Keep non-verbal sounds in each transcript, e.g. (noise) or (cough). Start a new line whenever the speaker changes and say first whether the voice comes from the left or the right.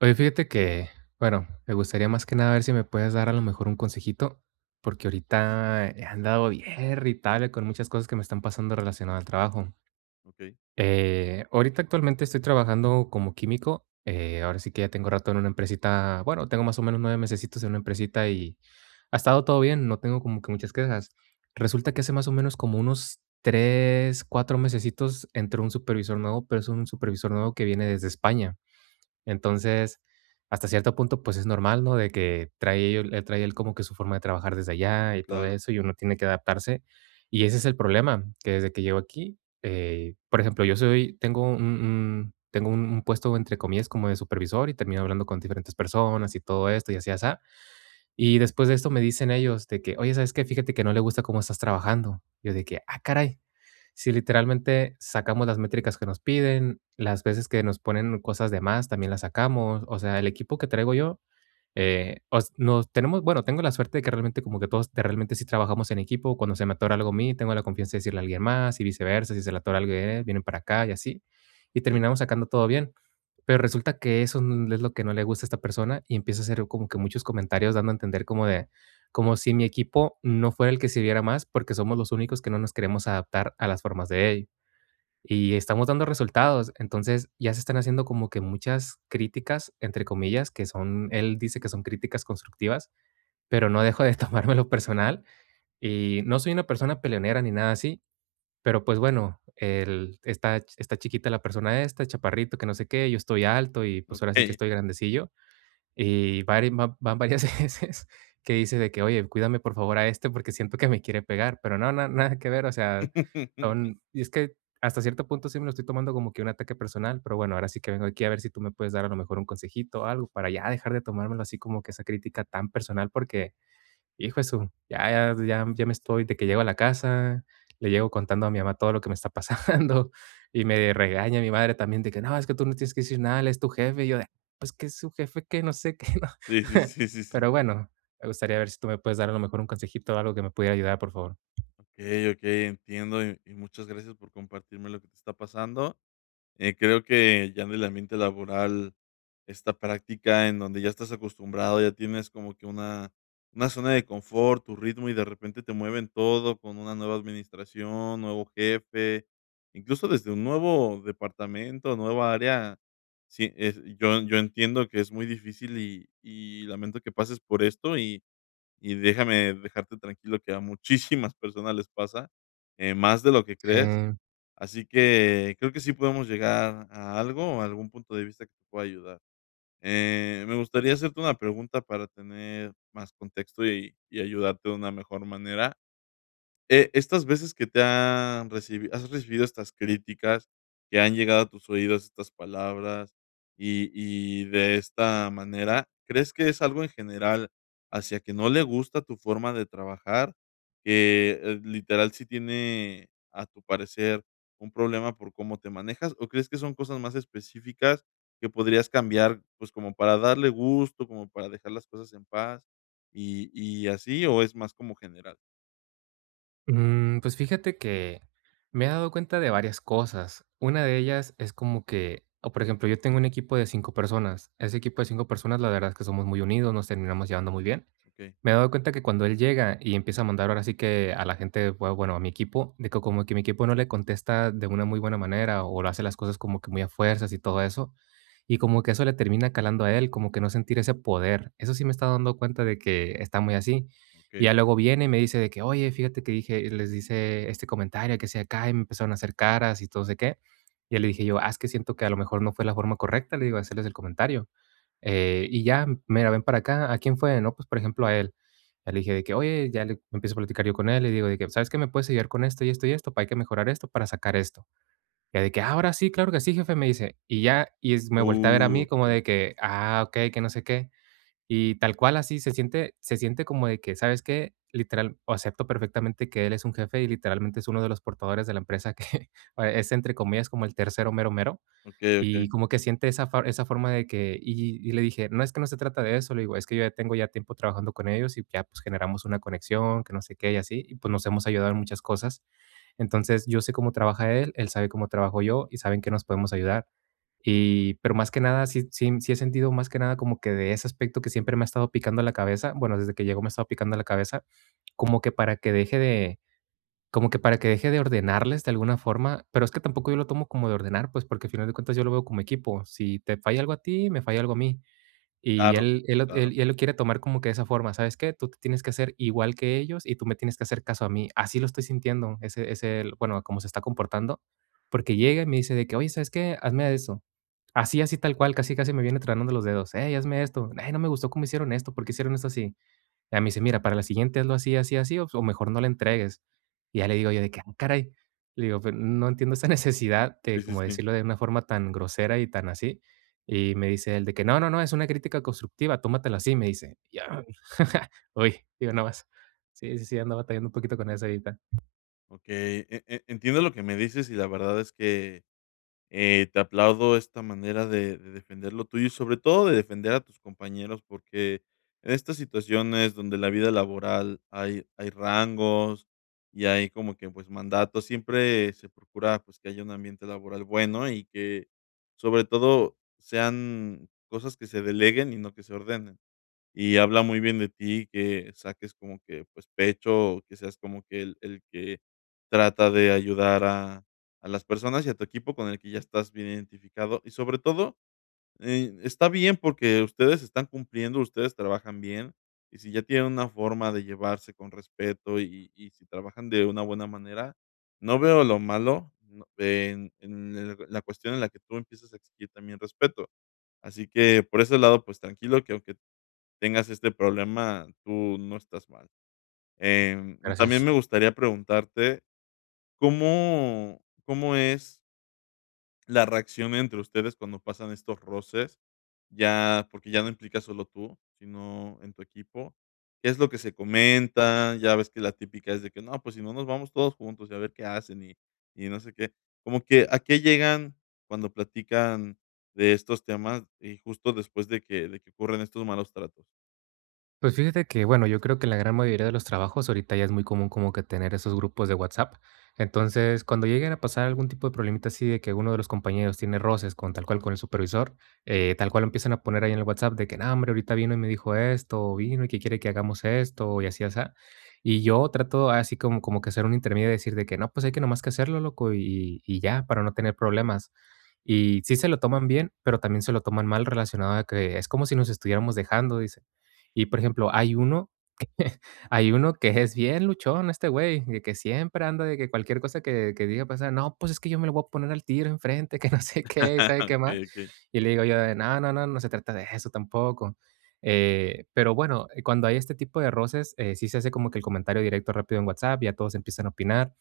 right: Oye, fíjate que, bueno, me gustaría más que nada ver si me puedes dar a lo mejor un consejito, porque ahorita he andado bien irritable con muchas cosas que me están pasando relacionadas al trabajo.
left: Okey,
right: Ahorita actualmente estoy trabajando como químico. Ahora sí que ya tengo rato en una empresita, bueno, tengo más o menos 9 mesecitos en una empresita y ha estado todo bien, no tengo como que muchas quejas. Resulta que hace más o menos como unos 3, 4 mesecitos entró un supervisor nuevo, pero es un supervisor nuevo que viene desde España. Entonces, hasta cierto punto, pues es normal, ¿no? De que él trae él como que su forma de trabajar desde allá y todo
left: claro,
right: eso, y uno tiene que adaptarse. Y ese es el problema, que desde que llego aquí, por ejemplo, yo soy, tengo tengo un puesto entre comillas como de supervisor y termino hablando con diferentes personas y todo esto y así, así. Y después de esto me dicen ellos de que, oye, ¿sabes qué? Fíjate que no le gusta cómo estás trabajando. Yo de que, ah, caray. Si literalmente sacamos las métricas que nos piden, las veces que nos ponen cosas de más, también las sacamos. O sea, el equipo que traigo yo os nos tenemos bueno, tengo la suerte de que realmente como que todos de realmente sí trabajamos en equipo. Cuando se me atora algo a mí, tengo la confianza de decirle a alguien más y viceversa. Si se le atora algo a él, vienen para acá y así. Y
left: okey,
right: terminamos sacando todo bien. Pero resulta que eso n es lo que no le gusta a esta persona y empieza a hacer como que muchos comentarios dando a entender como si mi equipo no fuera el que sirviera más, porque somos los únicos que no nos queremos adaptar a las formas de él. Y estamos dando resultados. Entonces, ya se están haciendo como que muchas críticas, entre comillas, que son él dice que son críticas constructivas, pero no dejo de (laughs) tomármelo personal. Y no soy una persona peleonera ni nada así, pero pues bueno, el está está chiquita la persona esta, chaparrito, que no sé qué, yo estoy alto y, pues, ahora sí que
left: okey.
right: estoy grandecillo. Y vari va van varias (laughs) veces que dice de que: "Oye, cuídame, por favor, a este porque siento que me quiere pegar", pero no, na nada que ver, o sea,
left: (laughs)
right: son y es que hasta cierto punto sí me lo estoy tomando como que un ataque personal, pero bueno, ahora sí que vengo aquí a ver si tú me puedes dar a lo mejor un consejito o algo para ya dejar de tomármelo así como que esa crítica tan personal, porque hijo de su, ya me estoy de que llego a la casa, le llego contando a mi mamá todo lo que me está pasando, (laughs) y me regaña mi madre también de que: "No, es que tú no tienes que decir nada, él es tu jefe". Y yo de: "Pues que es su jefe, que no sé qué", ¿no?
left: Sí, sí,
right: (laughs)
left: sí, sí, sí.
right: Pero bueno, me gustaría ver si tú me puedes dar a lo mejor un consejito o algo que me pudiera ayudar, por favor.
left: Okey, okey, entiendo, y muchas gracias por compartirme lo que te está pasando. Creo que ya en el ambiente laboral, esta práctica en donde ya estás acostumbrado, ya tienes como que una zona de confort, tu ritmo y de repente te mueven todo con una nueva administración, nuevo jefe, incluso desde un nuevo departamento, nueva área. Sí, yo entiendo que es muy difícil y lamento que pases por esto y déjame dejarte tranquilo que a muchísimas personas les pasa, más de lo que crees.
right: Eh,
left: Así que creo que sí podemos llegar a algo o a algún punto de vista que te pueda ayudar. Me gustaría hacerte una pregunta para tener más contexto y ayudarte de una mejor manera. Estas veces que te han has recibido estas críticas, que han llegado a tus oídos estas palabras, y de esta manera, ¿crees que es algo en general hacia que no le gusta tu forma de trabajar? Que, literal, sí tiene, a tu parecer, un problema por cómo te manejas, ¿o crees que son cosas más específicas que podrías cambiar, pues, como para darle gusto, como para dejar las cosas en paz, y así, o es más como general?
right: pues fíjate que me he dado cuenta de varias cosas. Una de ellas es como que, o por ejemplo, yo tengo un equipo de 5 personas. Ese equipo de 5 personas, la verdad es que somos muy unidos, nos terminamos llevando muy bien.
left: ¿Ok?
right: Me he dado cuenta que cuando él llega y empieza a mandar ahora sí que a la gente, bueno, a mi equipo, de que como que mi equipo no le contesta de una muy buena manera o lo hace las cosas como que muy a fuerzas y todo eso. Y como que eso le termina calando a él, como que no sentir ese poder. Eso sí me está dando cuenta de que está muy así. Y
left: Ok.
right: ya luego viene y me dice de que, oye, fíjate que dije, y les dice este comentario que se acá y me empezaron a hacer caras y todo sé qué. Y ya le dije yo, ah, es que siento que a lo mejor no fue la forma correcta, le digo, hacerles el comentario. Y ya, mira, ven para acá, ¿a quién fue? No, pues, por ejemplo, a él. Ya le dije de que, oye, ya le empiezo a platicar yo con él, le digo de que, ¿sabes qué? ¿Me puedes ayudar con esto y esto y esto? Para hay que mejorar esto, para sacar esto. Ya de que, "Ah, ahora sí, claro que sí, jefe, me dice. Y ya, me voltea a ver a mí como
left: Okey,
right: de que, ah, ok, que no sé qué. Y tal cual así se siente como de que, ¿sabes qué? Literal, acepto perfectamente que él es un jefe y literalmente es uno de los portadores de la empresa que (laughs) es, entre comillas, como el tercero mero mero
left: okey,
right: y
left: okey.
right: como que siente esa forma de que y le dije: "No, es que no se trata de eso", le digo, "es que yo ya tengo ya tiempo trabajando con ellos y ya, pues, generamos una conexión, que no sé qué y así, y pues nos hemos ayudado en muchas cosas". Entonces, yo sé cómo trabaja él, él sabe cómo trabajo yo y saben que nos podemos ayudar. Y, pero más que nada, sí he sentido más que nada como que de ese aspecto que siempre me ha estado picando la cabeza, bueno, desde que llegó me ha estado picando la cabeza, como que para que deje como que para que deje de ordenarles de alguna forma, pero es que tampoco yo lo tomo como de ordenar, pues, porque al final de cuentas yo lo veo como equipo. Si te falla algo a ti, me falla algo a mí. Y
left: Claro, claro.
right: él lo quiere tomar como que de esa forma, ¿sabes qué? Tú te tienes que hacer igual que ellos y tú me tienes que hacer caso a mí. Así lo estoy sintiendo, ese ese bueno, como se está comportando, porque llega y me dice de que: "Oye, ¿sabes qué? Hazme eso". Así, así tal cual, casi, casi me viene tronando los dedos: "Hey, hazme esto. Ay, no me gustó cómo hicieron esto, ¿por qué hicieron esto así?". Ya me dice: "Mira, para la siguiente hazlo así, así, así, o mejor no la entregues". Y ya le digo yo de que: "Ah, caray". Le digo: "Pero no entiendo esa (laughs) necesidad
left: Sí,
right: de,
left: sí,
right: como
left: sí.
right: decirlo de una forma tan grosera y tan así". Y me dice él de que: "No, no, no, es una crítica constructiva, tómatelo así", me dice. Ya (laughs) uy, digo, no más. Sí, sí, sí, ando batallando un poquito con eso ahorita.
left: Okey, entiendo lo que me dices y la verdad es que te aplaudo esta manera de defender lo tuyo y sobre todo de defender a tus compañeros, porque en estas situaciones donde la vida laboral hay rangos y hay como que, pues, mandatos, siempre se procura, pues, que haya un ambiente laboral bueno y que sobre todo sean cosas que se deleguen y no que se ordenen. Y habla muy bien de ti que saques como que, pues, pecho, que seas como que el que trata de ayudar a las personas y a tu equipo con el que ya estás bien identificado. Y sobre todo, está bien porque ustedes están cumpliendo, ustedes trabajan bien, y si ya tienen una forma de llevarse con respeto y si trabajan de una buena manera, no veo lo malo, no en el la cuestión en la que tú empiezas a exigir también respeto. Así que por ese lado, pues, tranquilo que aunque tengas este problema, tú no estás mal. Em, también
right: Gracias.
left: me gustaría preguntarte, cómo es la reacción entre ustedes cuando pasan estos roces? Ya, porque ya no implica solo tú, sino en tu equipo. ¿Qué es lo que se comenta? Ya ves que la típica es de que: "No, pues si no nos vamos todos juntos y a ver qué hacen", y no sé qué. Como que, ¿a qué llegan cuando platican de estos temas, y justo después de que ocurren estos malos tratos?
right: Pues fíjate que, bueno, yo creo que en la gran mayoría de los trabajos ahorita ya es muy común como que tener esos grupos de WhatsApp. Entonces, cuando lleguen a pasar algún tipo de problemita así de que uno de los compañeros tiene roces con tal cual con el supervisor, tal cual empiezan a poner ahí en el WhatsApp de que, no, hombre, ahorita vino y me dijo esto, o vino y que quiere que hagamos esto, y así, así. Y yo trato así como, como que ser un intermedio y decir de que, no, pues hay que nomás que hacerlo, loco, y ya, para no tener problemas. Y sí se lo toman bien, pero también se lo toman mal relacionado a que es como si nos estuviéramos dejando, dice. Y, por ejemplo, hay uno que es bien luchón este güey, de que siempre anda de que cualquier cosa que diga pasar: "No, pues, es que yo me lo voy a poner al tiro enfrente, que (laughs) no sé qué, y sabe
left: (laughs)
right: qué más".
left: Okey,
right: Y le digo yo de: "No, no, no, no se trata de eso tampoco". Pero bueno, cuando hay este tipo de roces, sí se hace como que el comentario directo rápido en WhatsApp, ya todos empiezan a opinar.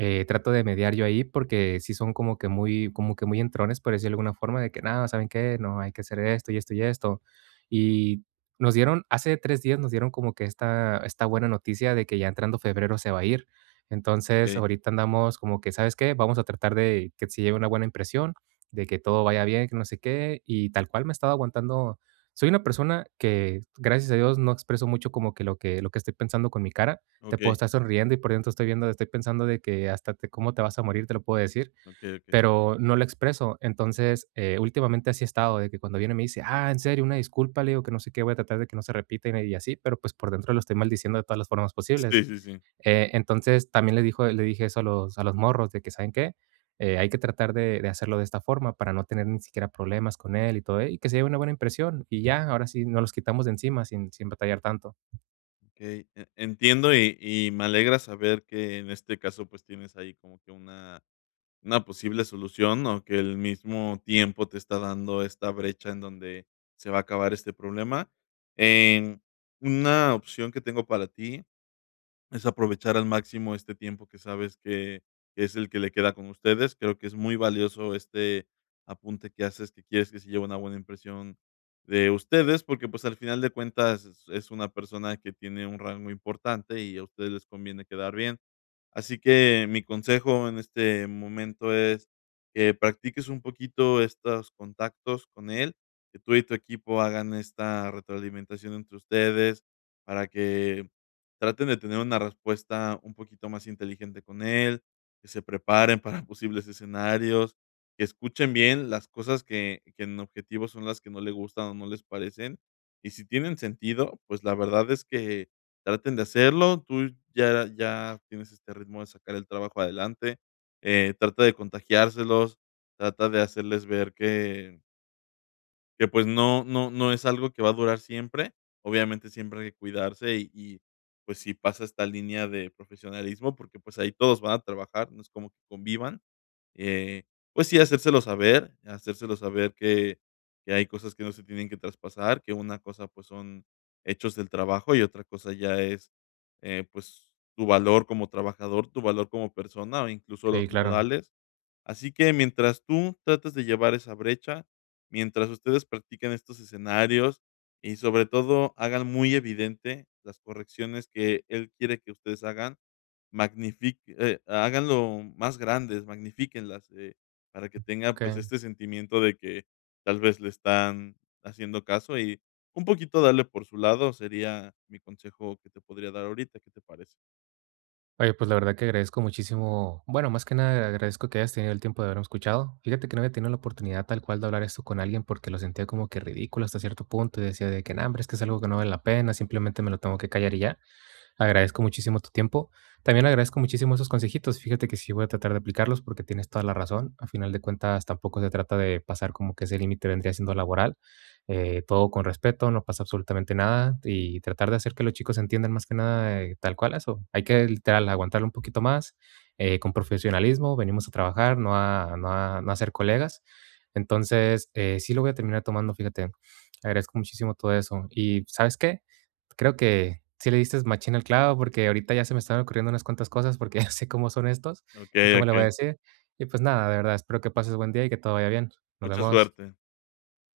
right: Trato de mediar yo ahí porque sí son como que muy entrones, por decirlo de alguna forma, de que: "No, ¿saben qué? No, hay que hacer esto y esto y esto". Y nos dieron hace 3 días nos dieron como que esta buena noticia de que ya entrando febrero se va a ir. Entonces,
left: okey.
right: ahorita andamos como que, ¿sabes qué? Vamos a tratar de que se lleve una buena impresión, de que todo vaya bien, que no sé qué, y tal cual me he estado aguantando. Soy una persona que, gracias a Dios, no expreso mucho como que lo que estoy pensando con mi cara. Te puedo
left: Okey,
right: estar sonriendo y por dentro estoy pensando de que hasta te cómo te vas a morir, te lo puedo decir
left: okey, okey.
right: pero no lo expreso. Entonces, últimamente así he estado, de que cuando viene me dice, ah, en serio, una disculpa, le digo que no sé qué, voy a tratar de que no se repita y así, pero pues por dentro lo estoy maldiciendo de todas las formas posibles.
left: Sí, sí, sí.
right: Entonces, también le dije eso a los morros, de que, ¿saben qué? Hay que tratar de hacerlo de esta forma para no tener ni siquiera problemas con él y todo, y que se lleve una buena impresión. Y ya, ahora sí, nos los quitamos de encima sin, sin batallar tanto.
left: Okey, entiendo y me alegra saber que en este caso, pues, tienes ahí como que una posible solución, o que el mismo tiempo te está dando esta brecha en donde se va a acabar este problema. Em, una opción que tengo para ti es aprovechar al máximo este tiempo que sabes que es el que le queda con ustedes. Creo que es muy valioso este apunte que haces, que quieres que se lleve una buena impresión de ustedes, porque pues al final de cuentas es una persona que tiene un rango importante y a ustedes les conviene quedar bien. Así que mi consejo en este momento es que practiques un poquito estos contactos con él, que tú y tu equipo hagan esta retroalimentación entre ustedes para que traten de tener una respuesta un poquito más inteligente con él, que se preparen para (laughs) posibles escenarios, que escuchen bien las cosas que en objetivo son las que no le gustan o no les parecen. Y si tienen sentido, pues la verdad es que traten de hacerlo. Tú ya tienes este ritmo de sacar el trabajo adelante, trata de contagiárselos, trata de hacerles ver que, pues, no no es algo que va a durar siempre. Obviamente, siempre hay que cuidarse y, pues, si pasa esta línea de profesionalismo, porque, pues, ahí todos van a trabajar, no es como que convivan. Eh, pues sí, hacérselo saber que hay cosas que no se tienen que traspasar, que una cosa, pues, son hechos del trabajo y otra cosa ya es, pues, tu valor como trabajador, tu valor como persona o incluso
right: Sí,
left: los
right: claro.
left: modales. Así que mientras tú tratas de llevar esa brecha, mientras ustedes practiquen estos escenarios y, sobre todo, hagan muy evidente las correcciones que él quiere que ustedes hagan, magnifi háganlo más grandes, magnifíquenlas, para que tenga,
right: Ok.
left: pues, este sentimiento de que tal vez le están haciendo caso y un poquito darle por su lado sería mi consejo que te podría dar ahorita, ¿qué te parece?
right: Oye, pues la verdad que agradezco muchísimo, bueno, más que nada agradezco que hayas tenido el tiempo de haberme escuchado. Fíjate que no había tenido la oportunidad tal cual de hablar esto con alguien porque lo sentía como que ridículo hasta cierto punto y decía de que, no, hombre, es que es algo que no vale la pena, simplemente me lo tengo que callar y ya. Agradezco muchísimo tu tiempo. También agradezco muchísimo esos consejitos. Fíjate que sí voy a tratar de aplicarlos porque tienes toda la razón. A final de cuentas, tampoco se trata de pasar como que ese límite vendría siendo laboral. Todo con respeto, no pasa absolutamente nada y tratar de hacer que los chicos entiendan más que nada tal cual eso. Hay que literal aguantarlo un poquito más con profesionalismo. Venimos a trabajar, no a ser colegas. Entonces, sí lo voy a terminar tomando, fíjate. Agradezco muchísimo todo eso. ¿Y sabes qué? Creo que sí le diste machín al clavo, porque ahorita ya se me están ocurriendo unas cuantas cosas, porque (laughs) ya sé cómo son estos y
left: Okey,
right: cómo le voy a
left: okey.
right: decir. Y pues nada, de verdad, espero que pases buen día y que todo vaya bien. Nos
left: Mucha
right: vemos.
left: suerte.